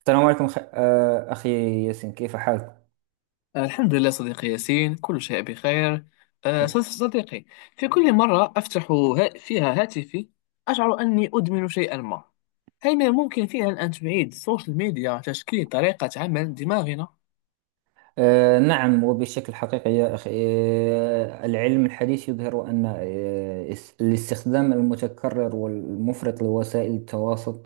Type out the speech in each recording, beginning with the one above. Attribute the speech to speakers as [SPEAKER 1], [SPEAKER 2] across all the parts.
[SPEAKER 1] السلام عليكم خ... آه، أخي ياسين كيف حالك؟
[SPEAKER 2] الحمد لله صديقي ياسين، كل شيء بخير. صديقي، في كل مرة أفتح فيها هاتفي أشعر أني أدمن شيئا ما. هل من الممكن فعلا أن تعيد السوشيال ميديا تشكيل طريقة عمل دماغنا؟
[SPEAKER 1] نعم وبشكل حقيقي يا أخي. العلم الحديث يظهر أن الاستخدام المتكرر والمفرط لوسائل التواصل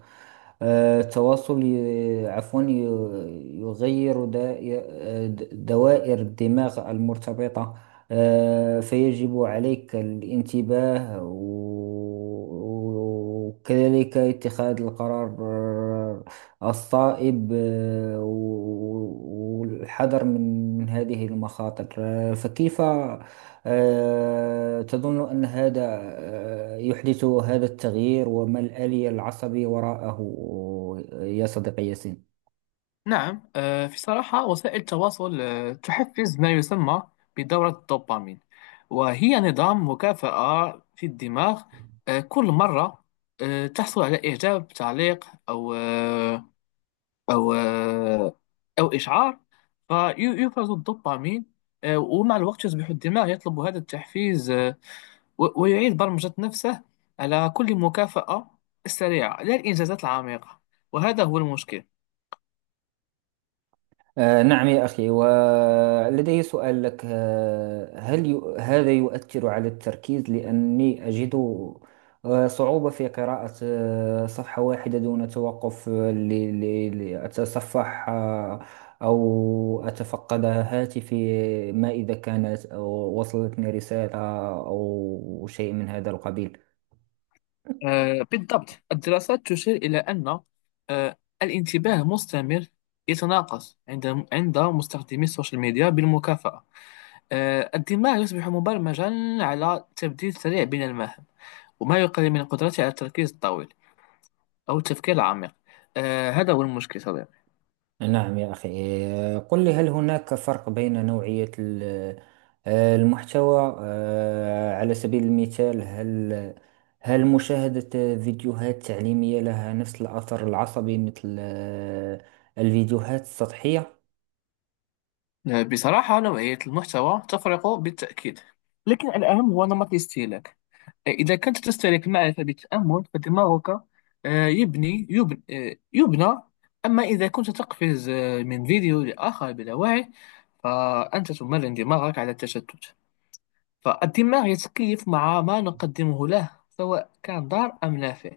[SPEAKER 1] آه، التواصل يغير دوائر الدماغ المرتبطة. فيجب عليك الانتباه وكذلك اتخاذ القرار الصائب، والحذر من هذه المخاطر. فكيف تظن أن هذا يحدث هذا التغيير، وما الآلية العصبية وراءه يا صديقي ياسين؟
[SPEAKER 2] نعم. في صراحة، وسائل التواصل تحفز ما يسمى بدورة الدوبامين، وهي نظام مكافأة في الدماغ. كل مرة تحصل على إعجاب، تعليق، أو آه، او آه، او اشعار، فيفرز الدوبامين. ومع الوقت يصبح الدماغ يطلب هذا التحفيز، ويعيد برمجة نفسه على كل مكافأة سريعة، لا الإنجازات العميقة. وهذا هو المشكل.
[SPEAKER 1] نعم يا أخي، ولدي سؤال لك. هذا يؤثر على التركيز، لأني أجد صعوبة في قراءة صفحة واحدة دون توقف، لأتصفح أو أتفقد هاتفي ما إذا كانت أو وصلتني رسالة أو شيء من هذا القبيل.
[SPEAKER 2] بالضبط، الدراسات تشير إلى أن آه، الانتباه المستمر يتناقص عند مستخدمي السوشيال ميديا بالمكافأة. الدماغ يصبح مبرمجا على تبديل سريع بين المهام، وما يقلل من قدرته على التركيز الطويل أو التفكير العميق. هذا هو المشكل صديقي.
[SPEAKER 1] نعم يا أخي. قل لي، هل هناك فرق بين نوعية المحتوى؟ على سبيل المثال، هل مشاهدة فيديوهات تعليمية لها نفس الأثر العصبي مثل الفيديوهات السطحية؟
[SPEAKER 2] بصراحة، نوعية المحتوى تفرق بالتأكيد، لكن الأهم هو نمط الاستهلاك. إذا كنت تستهلك المعرفة بالتأمل فدماغك آه يبني يبنى, آه يبنى. أما إذا كنت تقفز من فيديو لآخر بلا وعي، فأنت تمرن دماغك على التشتت. فالدماغ يتكيف مع ما نقدمه له، سواء كان ضار أم نافع.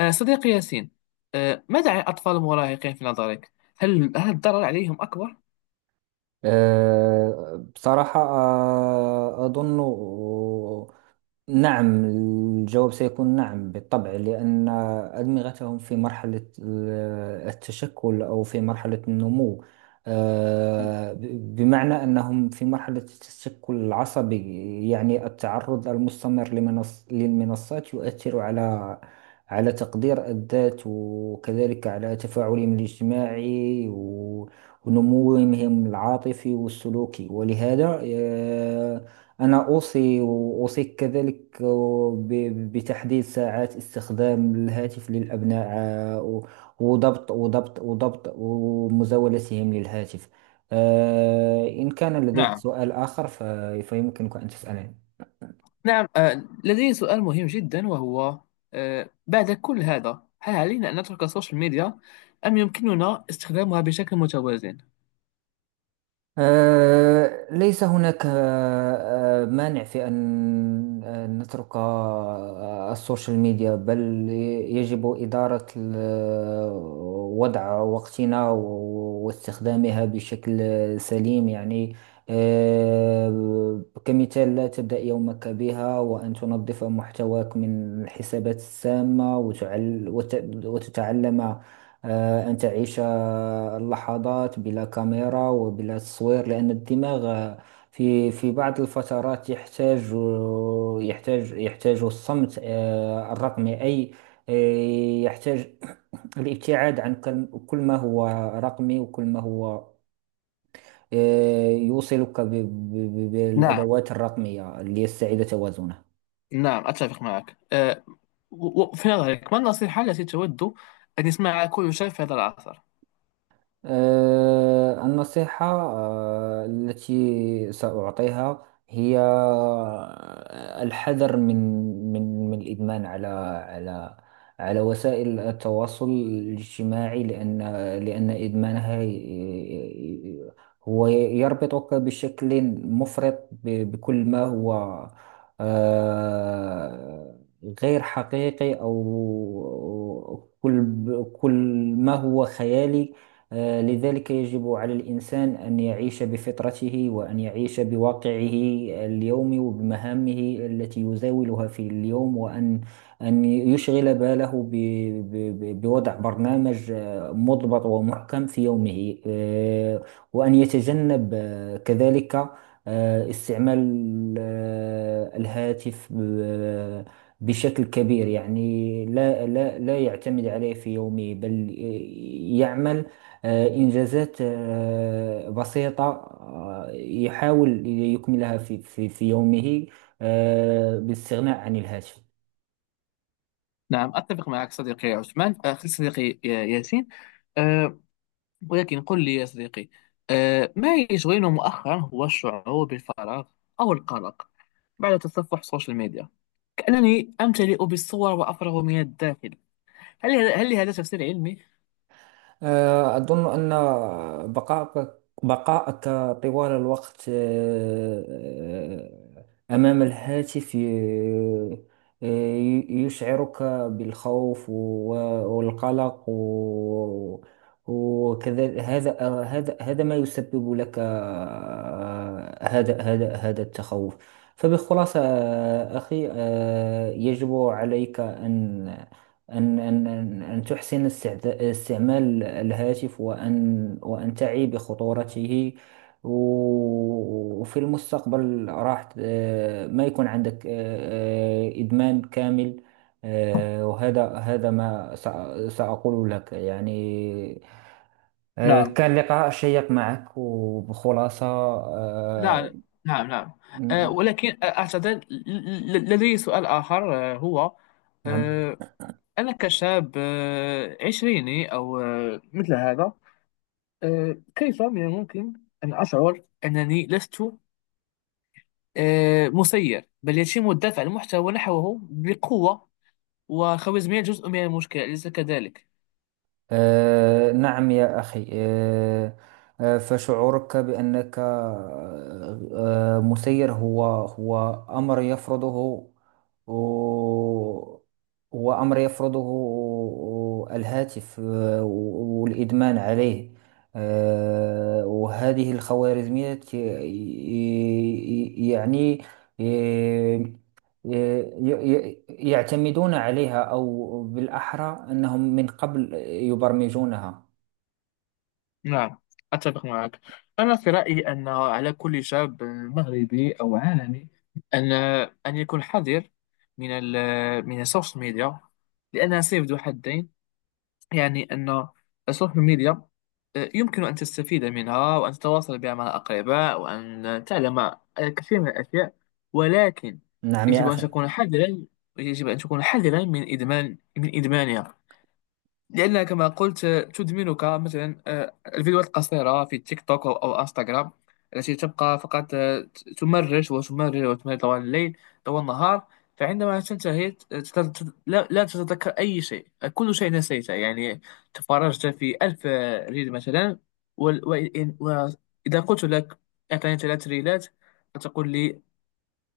[SPEAKER 2] صديقي ياسين، ماذا عن الأطفال المراهقين في نظرك؟ هل الضرر عليهم أكبر؟
[SPEAKER 1] بصراحة أظن نعم. الجواب سيكون نعم بالطبع، لأن أدمغتهم في التشكل أو في مرحلة النمو. بمعنى أنهم في مرحلة التشكل العصبي، يعني التعرض المستمر للمنصات يؤثر على تقدير الذات، وكذلك على تفاعلهم الاجتماعي ونموهم العاطفي والسلوكي. ولهذا أنا أوصي وأوصيك كذلك بتحديد ساعات استخدام الهاتف للأبناء، وضبط ومزاولتهم للهاتف. إن كان لديك
[SPEAKER 2] نعم.
[SPEAKER 1] سؤال آخر فيمكنك أن تسألني.
[SPEAKER 2] نعم، لدي سؤال مهم جدا، وهو: بعد كل هذا، هل علينا أن نترك السوشيال ميديا أم يمكننا استخدامها بشكل متوازن؟
[SPEAKER 1] ليس هناك مانع في أن نترك السوشيال ميديا، بل يجب إدارة وضع وقتنا واستخدامها بشكل سليم. يعني كمثال، لا تبدأ يومك بها، وأن تنظف محتواك من الحسابات السامة، وتتعلم أن تعيش اللحظات بلا كاميرا وبلا تصوير، لأن الدماغ في بعض الفترات يحتاج، يحتاج الصمت الرقمي. أي يحتاج الابتعاد عن كل ما هو رقمي، وكل ما هو يوصلك
[SPEAKER 2] نعم.
[SPEAKER 1] بالأدوات الرقمية، ليستعيد توازنه.
[SPEAKER 2] نعم، أتفق معك. في نظرك، ما النصيحة التي تود أن يسمعها كل شاب في هذا العصر؟
[SPEAKER 1] النصيحة التي سأعطيها هي الحذر من الإدمان على على وسائل التواصل الاجتماعي، لأن إدمانها هو يربطك بشكل مفرط بكل ما هو آه، غير حقيقي، أو كل ما هو خيالي. لذلك يجب على الإنسان أن يعيش بفطرته، وأن يعيش بواقعه اليومي وبمهامه التي يزاولها في اليوم، وأن يشغل باله بوضع برنامج مضبط ومحكم في يومه، وأن يتجنب كذلك استعمال الهاتف بشكل كبير. يعني لا يعتمد عليه في يومه، بل يعمل إنجازات بسيطة يحاول يكملها في يومه بالاستغناء عن الهاتف.
[SPEAKER 2] نعم، أتفق معك صديقي عثمان. صديقي ياسين، ولكن قل لي يا صديقي، ما يشغلنا مؤخرا هو الشعور بالفراغ أو القلق بعد تصفح السوشيال ميديا. كأنني أمتلئ بالصور وأفرغ من الداخل. هل لهذا تفسير علمي؟
[SPEAKER 1] أظن أن بقائك طوال الوقت أمام الهاتف يشعرك بالخوف والقلق وكذا. هذا ما يسبب لك آه، هذا هذا هذا التخوف. فبخلاصة أخي، يجب عليك أن تحسن استعمال الهاتف، وأن تعي بخطورته، وفي المستقبل راح ما يكون عندك إدمان كامل. وهذا ما سأقول لك. يعني
[SPEAKER 2] نعم.
[SPEAKER 1] كان لقاء شيق معك. وبخلاصة
[SPEAKER 2] لا. نعم، نعم.
[SPEAKER 1] م-
[SPEAKER 2] ولكن أعتقد لدي سؤال آخر، هو:
[SPEAKER 1] نعم.
[SPEAKER 2] آه، أنا كشاب عشريني أو مثل هذا، كيف من الممكن أن أشعر أنني لست مسير، بل يتم الدفع المحتوى ونحوه بقوة، وخوارزمية جزء من المشكلة، أليس كذلك؟
[SPEAKER 1] نعم يا أخي. فشعورك بأنك مسير، هو أمر يفرضه، هو أمر يفرضه الهاتف والإدمان عليه. وهذه الخوارزميات يعني آه، يعتمدون عليها، أو بالأحرى أنهم من قبل يبرمجونها.
[SPEAKER 2] نعم، أتفق معك. أنا في رأيي أن على كل شاب مغربي أو عالمي أن يكون حذر من ال من السوشيال ميديا، لأنها سيف ذو حدين. يعني أن السوشيال ميديا يمكن أن تستفيد منها، وأن تتواصل بها مع الأقرباء، وأن تعلم الكثير من الأشياء. ولكن
[SPEAKER 1] نعم
[SPEAKER 2] يجب
[SPEAKER 1] يا
[SPEAKER 2] أن
[SPEAKER 1] أخي،
[SPEAKER 2] تكون حذرا. يجب أن تكون حذرا من إدمان، إدمانها. لأن كما قلت، تدمنك مثلا الفيديوهات القصيرة في تيك توك أو انستغرام، التي تبقى فقط تمرر وتمرر وتمرر طوال الليل، طوال النهار. فعندما تنتهي، لا تتذكر أي شيء، كل شيء نسيته. يعني تفرجت في ألف ريل مثلا، وال- وإن- وإذا قلت لك أعطيني 3 ريلات، فتقول لي: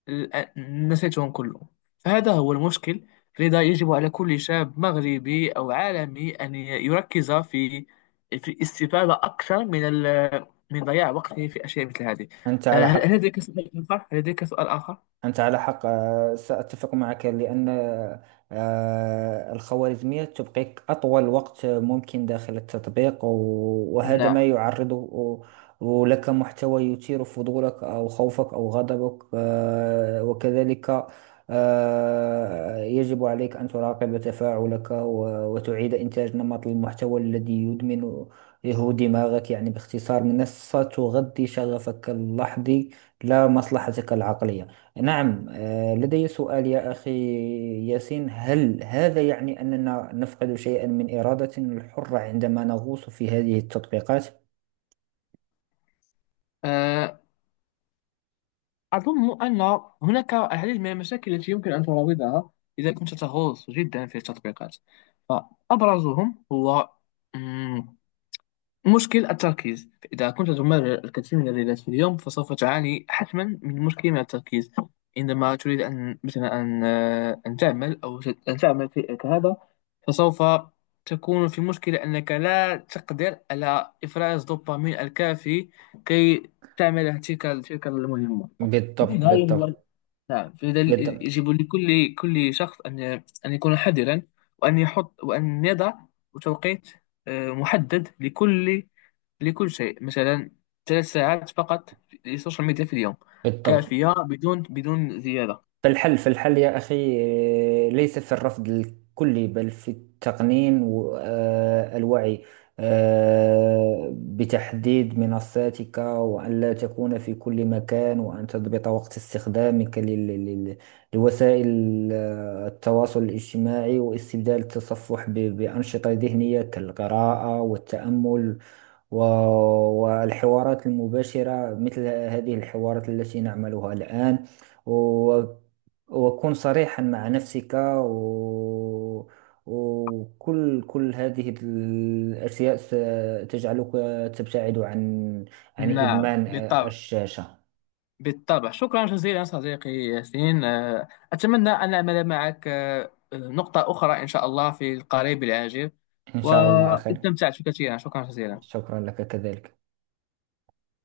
[SPEAKER 2] الآن نسيتهم كلهم. فهذا هو المشكل. لذا يجب على كل شاب مغربي أو عالمي أن يركز في الاستفادة أكثر من من ضياع وقته في أشياء مثل هذه.
[SPEAKER 1] أنت على
[SPEAKER 2] هل
[SPEAKER 1] حق.
[SPEAKER 2] هل لديك سؤال آخر؟ هل لديك سؤال آخر؟
[SPEAKER 1] أنت على حق. سأتفق معك، لأن الخوارزمية تبقيك أطول وقت ممكن داخل التطبيق، وهذا
[SPEAKER 2] نعم.
[SPEAKER 1] ما يعرضه لك محتوى يثير فضولك أو خوفك أو غضبك، وكذلك يجب عليك أن تراقب تفاعلك، وتعيد إنتاج نمط المحتوى الذي يدمن هو دماغك. يعني باختصار، منصة تغذي شغفك اللحظي لا مصلحتك العقلية. نعم لدي سؤال يا أخي ياسين. هذا يعني أننا نفقد شيئا من إرادتنا الحرة عندما نغوص في هذه التطبيقات؟
[SPEAKER 2] آه، أظن أن هناك العديد من المشاكل التي يمكن أن تراودها إذا كنت تغوص جدا في التطبيقات. فأبرزهم هو مشكل التركيز. إذا كنت تمارس الكثير من الرياضات في اليوم فسوف تعاني حتما من مشكل، التركيز عندما تريد أن مثلا أن أن تعمل، أن تعمل شيء كهذا. فسوف تكون في مشكلة، أنك لا تقدر على إفراز الدوبامين الكافي كي تعمل تلك المهمة.
[SPEAKER 1] بالضبط،
[SPEAKER 2] لذا يجب.
[SPEAKER 1] بالضبط.
[SPEAKER 2] نعم، فلذا
[SPEAKER 1] بالضبط.
[SPEAKER 2] يجب لكل شخص أن يكون حذرا، وأن يحط، وأن يضع توقيت محدد لكل شيء. مثلا 3 ساعات فقط للسوشيال ميديا في اليوم
[SPEAKER 1] بالضبط.
[SPEAKER 2] كافية، بدون زيادة.
[SPEAKER 1] فالحل يا أخي ليس في الرفض الكلي، بل في التقنين والوعي بتحديد منصاتك، وأن لا تكون في كل مكان، وأن تضبط وقت استخدامك لوسائل التواصل الاجتماعي، واستبدال التصفح بأنشطة ذهنية كالقراءة والتأمل و- والحوارات المباشرة مثل هذه الحوارات التي نعملها الآن، وأكون صريحا مع نفسك وكل هذه الأشياء ستجعلك تبتعد عن
[SPEAKER 2] نعم
[SPEAKER 1] إدمان
[SPEAKER 2] بالطبع.
[SPEAKER 1] الشاشة.
[SPEAKER 2] بالطبع، شكرا جزيلا صديقي ياسين. أتمنى أن أعمل معك نقطة أخرى إن شاء الله في القريب العاجل.
[SPEAKER 1] إن شاء الله أخي.
[SPEAKER 2] واستمتعت كثيرا، شكرا جزيلا.
[SPEAKER 1] شكرا لك كذلك.